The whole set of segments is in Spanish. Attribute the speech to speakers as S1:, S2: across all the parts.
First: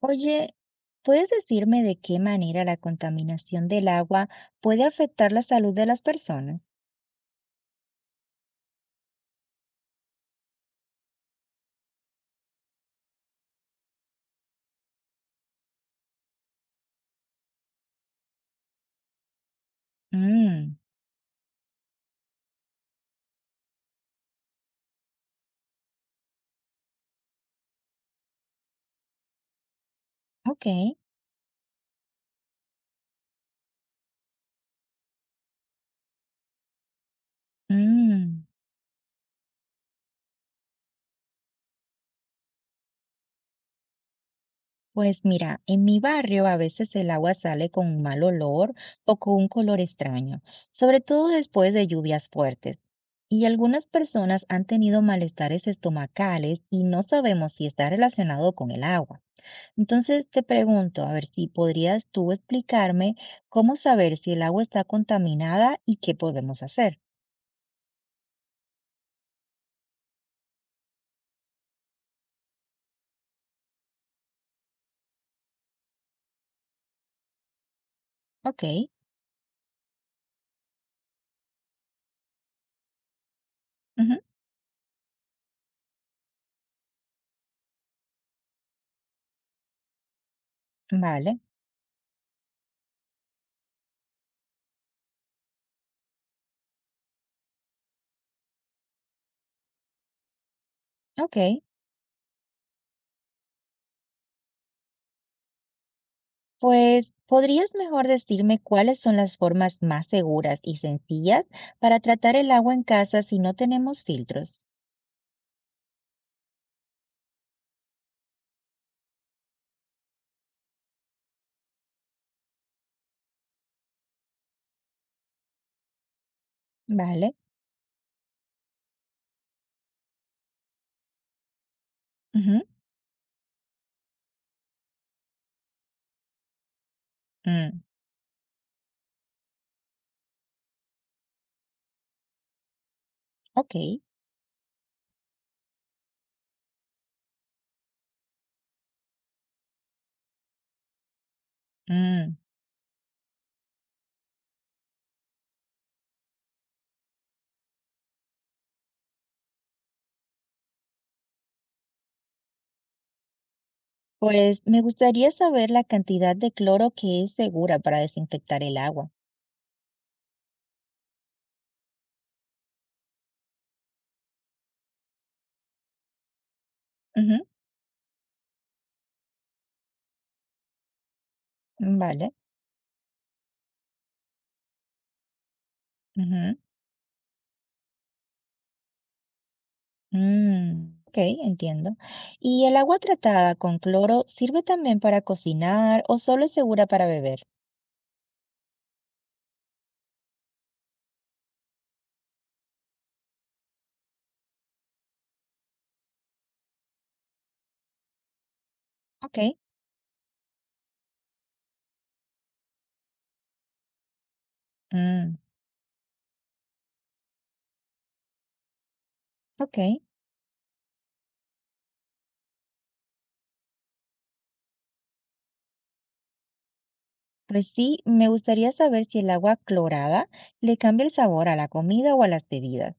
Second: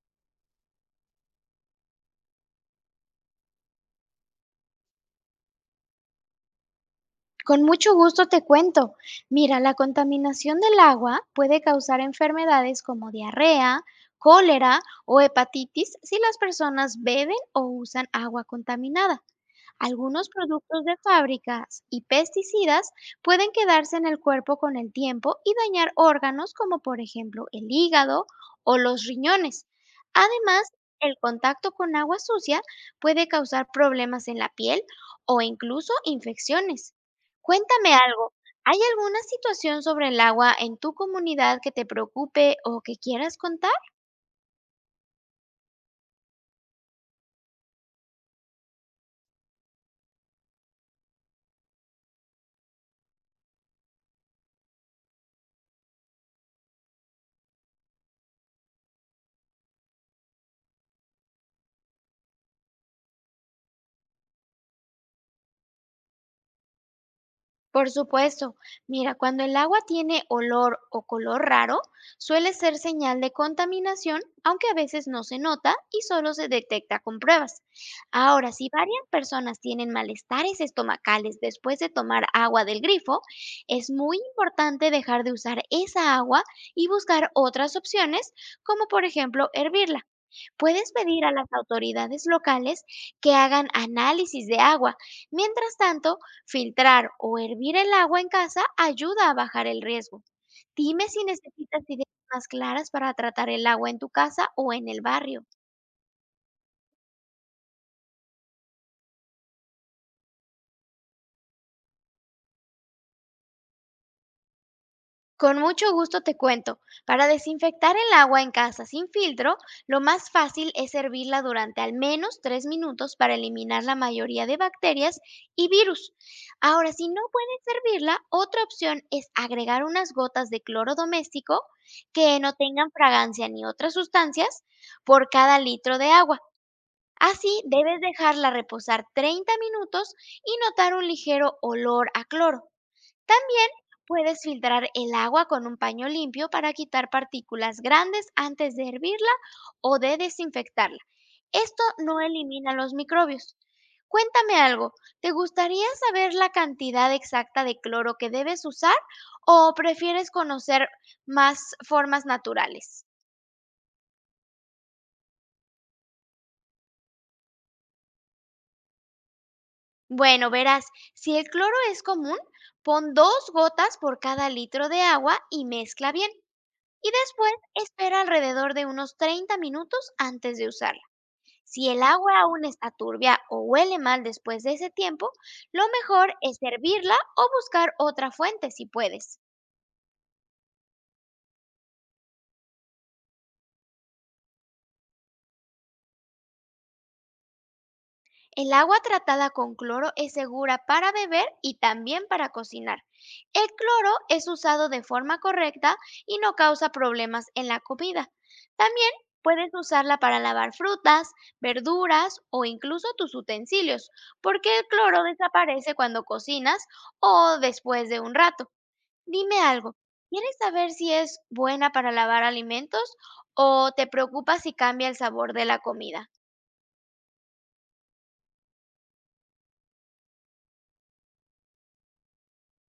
S1: Oye, ¿puedes decirme de qué manera la contaminación del agua puede afectar la salud de las personas?
S2: Con mucho gusto te cuento. Mira, la contaminación del agua puede causar enfermedades como diarrea, cólera o hepatitis si las personas beben o usan agua contaminada. Algunos
S1: Mm,
S2: productos de fábricas y pesticidas pueden quedarse en el cuerpo con el tiempo y dañar órganos como por ejemplo el hígado o los riñones.
S1: ok.
S2: Además, el contacto con agua sucia puede causar problemas en la piel o incluso infecciones. Cuéntame algo,
S1: Mm,
S2: ¿hay alguna situación sobre el agua en tu comunidad que te preocupe o que quieras contar?
S1: pues mira, en mi barrio a veces el agua sale con un mal olor o con un color extraño, sobre todo después de lluvias fuertes. Y algunas personas han tenido malestares estomacales y no sabemos si está relacionado con el agua. Entonces te pregunto, a ver si podrías tú explicarme cómo saber si el agua está contaminada y qué podemos hacer.
S2: Por supuesto, mira, cuando el agua tiene olor o color raro, suele ser señal de contaminación, aunque a veces no se nota y solo se detecta con pruebas. Ahora,
S1: Ok,
S2: si varias personas tienen malestares estomacales después de tomar agua del grifo, es
S1: ujú,
S2: muy importante dejar de usar esa agua y buscar otras opciones, como por ejemplo hervirla. Puedes pedir a
S1: vale,
S2: las autoridades locales que hagan análisis de agua. Mientras tanto, filtrar o hervir el agua en casa ayuda a bajar el riesgo. Dime si
S1: ok.
S2: necesitas ideas más claras para tratar el agua en tu casa o en el barrio.
S1: Pues, ¿podrías mejor decirme cuáles son las formas más seguras y sencillas para tratar el agua en casa si no tenemos filtros?
S2: Con mucho gusto te cuento. Para desinfectar el agua en casa sin filtro, lo más fácil es hervirla durante al menos 3 minutos para eliminar la mayoría de bacterias y virus. Ahora, si no
S1: Vale,
S2: puedes hervirla, otra opción es agregar unas gotas de cloro doméstico que no
S1: ujú,
S2: tengan fragancia ni otras sustancias por cada litro de agua. Así
S1: mm,
S2: debes dejarla reposar 30 minutos y notar un ligero olor a cloro. También
S1: ok.
S2: puedes filtrar el agua con un paño limpio para quitar partículas grandes antes de hervirla o de desinfectarla. Esto no
S1: Mm.
S2: elimina los microbios. Cuéntame algo, ¿te gustaría saber la cantidad exacta de cloro que debes usar o prefieres conocer más formas naturales?
S1: Pues me gustaría saber la cantidad de cloro que es segura para desinfectar el agua.
S2: Bueno, verás, si el cloro es común, pon 2 gotas por cada litro de agua y mezcla bien. Y
S1: Ujú,
S2: después espera alrededor de unos 30 minutos antes de usarla. Si el
S1: vale.
S2: agua aún está turbia o huele mal después de ese tiempo, lo mejor
S1: Ujú.
S2: es servirla o buscar otra fuente si puedes.
S1: Ok, entiendo. ¿Y el agua tratada con cloro sirve también para cocinar o solo es segura para beber?
S2: El agua tratada con cloro es segura para beber y también para cocinar. El cloro es usado de forma correcta y no causa problemas en la comida. También
S1: Ok,
S2: puedes usarla para lavar frutas, verduras o incluso tus utensilios, porque el cloro
S1: mm,
S2: desaparece cuando cocinas o después de un rato. Dime
S1: ok.
S2: algo, ¿quieres saber si es buena para lavar alimentos o te preocupa si cambia el sabor de la comida?
S1: Pues sí, me gustaría saber si el agua clorada le cambia el sabor a la comida o a las bebidas.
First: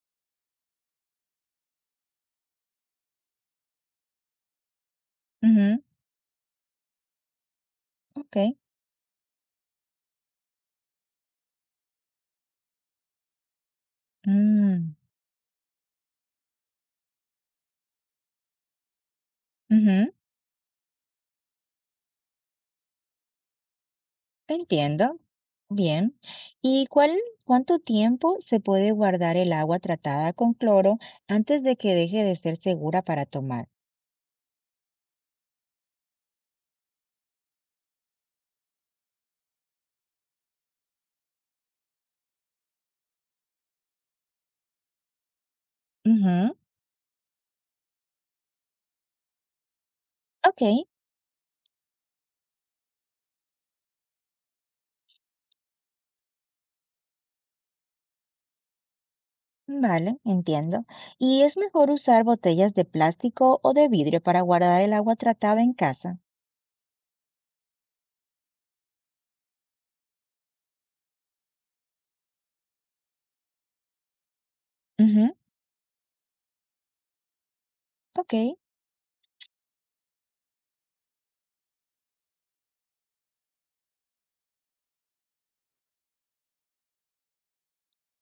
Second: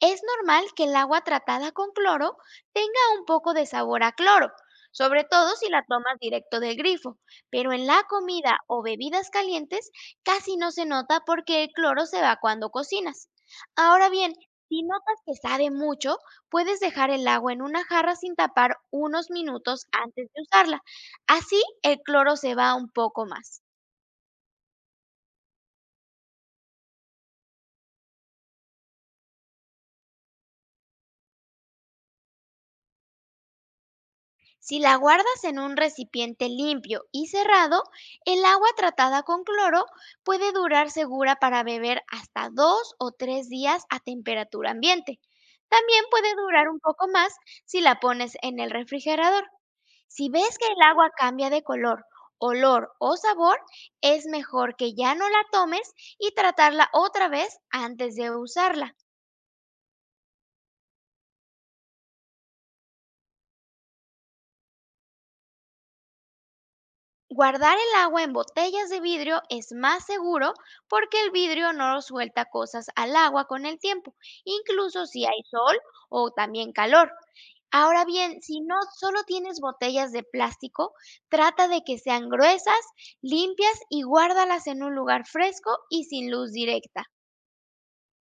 S2: Es normal que el agua tratada con cloro tenga un poco de sabor a cloro, sobre todo si
S1: Ujú,
S2: la tomas directo del grifo, pero en la
S1: ok,
S2: comida o bebidas calientes casi no se nota porque el cloro se va cuando cocinas. Ahora bien, si
S1: mm,
S2: notas que sabe mucho, puedes dejar el agua en una jarra sin tapar unos minutos
S1: ujú,
S2: antes de usarla. Así el cloro se va un poco más.
S1: entiendo. Bien. ¿Y cuál, cuánto tiempo se puede guardar el agua tratada con cloro antes de que deje de ser segura para tomar?
S2: Si la guardas en un recipiente limpio y cerrado, el agua tratada con cloro puede durar segura para beber hasta 2 o 3 días a temperatura ambiente. También puede
S1: Ujú,
S2: durar un poco más si la pones en el refrigerador. Si ves
S1: ok.
S2: que el agua cambia de color, olor o sabor, es mejor que ya no la tomes y tratarla otra vez antes de usarla.
S1: Vale, entiendo. ¿Y es mejor usar botellas de plástico o de vidrio para guardar el agua tratada en casa?
S2: Guardar el agua en botellas de vidrio es más seguro porque el vidrio no suelta cosas al agua con el tiempo, incluso si
S1: Ujú,
S2: hay sol o también calor. Ahora
S1: ok,
S2: bien, si no solo tienes botellas de plástico, trata de que sean gruesas, limpias y guárdalas en un lugar fresco y sin luz directa.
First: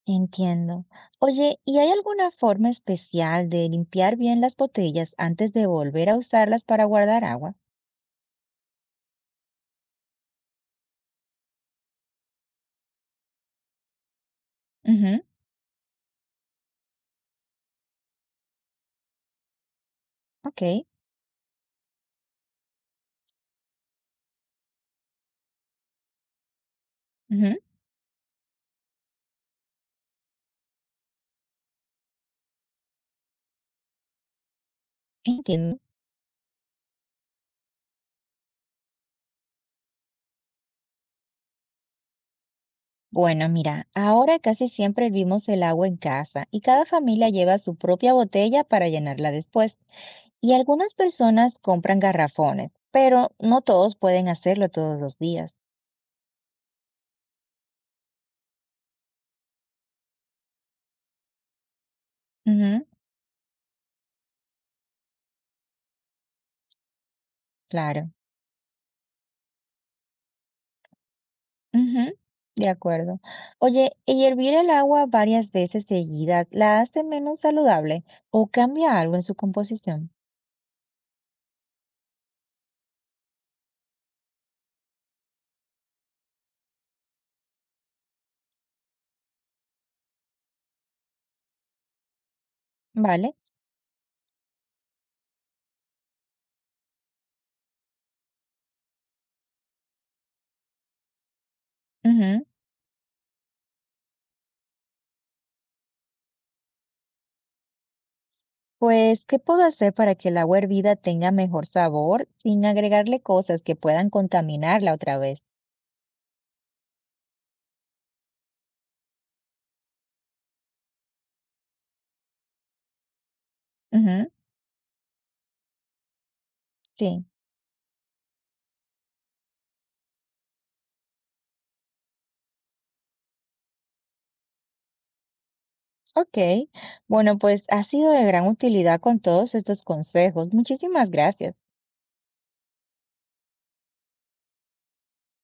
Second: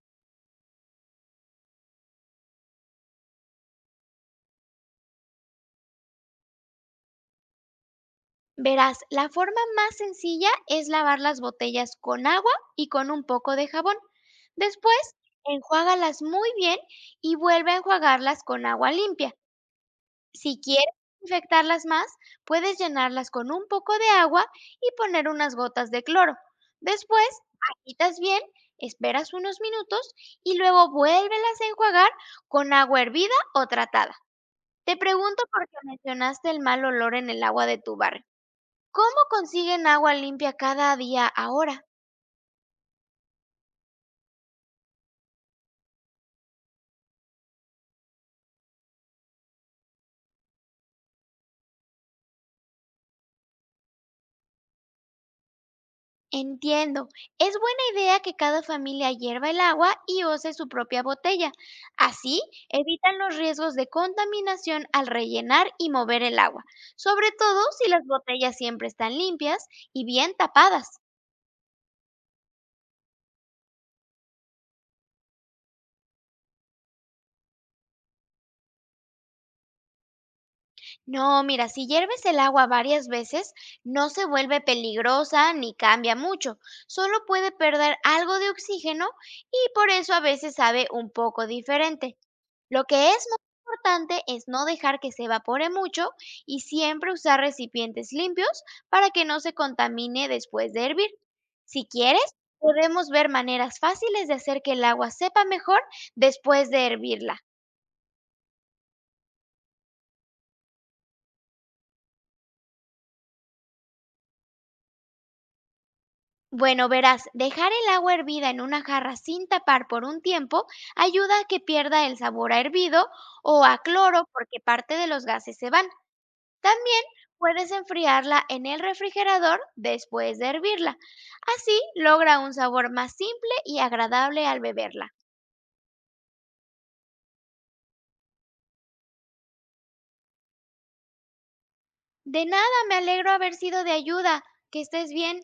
S1: entiendo. Oye, ¿y hay alguna forma especial de limpiar bien las botellas antes de volver a usarlas para guardar agua?
S2: Verás, la forma más sencilla es lavar las botellas con agua y con un poco de jabón. Después,
S1: Ujú,
S2: enjuágalas muy bien y vuelve a enjuagarlas con agua limpia. Si
S1: ok,
S2: quieres infectarlas más, puedes llenarlas con un poco de agua y poner unas gotas de cloro. Después,
S1: ujú,
S2: agitas bien, esperas unos minutos y luego vuélvelas a enjuagar con agua hervida o tratada. Te pregunto por qué
S1: entiendo.
S2: mencionaste el mal olor en el agua de tu barrio. ¿Cómo consiguen agua limpia cada día ahora?
S1: Bueno, mira, ahora casi siempre hervimos el agua en casa y cada familia lleva su propia botella para llenarla después. Y algunas personas compran garrafones, pero no todos pueden hacerlo todos los días.
S2: Entiendo, es buena idea que cada familia hierva el agua y use su propia botella. Así
S1: Ujú,
S2: evitan los riesgos de contaminación al rellenar y mover el agua, sobre todo si las
S1: claro.
S2: botellas siempre están limpias y bien tapadas.
S1: Ujú, de acuerdo. Oye, ¿y hervir el agua varias veces seguidas la hace menos saludable o cambia algo en su composición?
S2: No, mira, si hierves el agua varias veces, no se vuelve peligrosa ni cambia mucho, solo puede perder algo de oxígeno y por eso a veces sabe un poco diferente. Lo que es
S1: ¿Vale?
S2: muy importante es no dejar que se evapore mucho y siempre usar recipientes limpios para que no se contamine después de hervir. Si quieres,
S1: Ujú.
S2: podemos ver maneras fáciles de hacer que el agua sepa mejor después de hervirla.
S1: Pues, ¿qué puedo hacer para que el agua hervida tenga mejor sabor sin agregarle cosas que puedan contaminarla otra vez?
S2: Bueno, verás, dejar el agua hervida en una jarra sin tapar por un tiempo ayuda a que pierda el sabor a hervido o a cloro
S1: Ujú,
S2: porque parte de los gases se van. También
S1: sí.
S2: puedes enfriarla en el refrigerador después de hervirla. Así logra un sabor más simple y agradable al beberla.
S1: Ok, bueno, pues ha sido de gran utilidad con todos estos consejos. Muchísimas gracias.
S2: De nada, me alegro haber sido de ayuda. Que estés bien.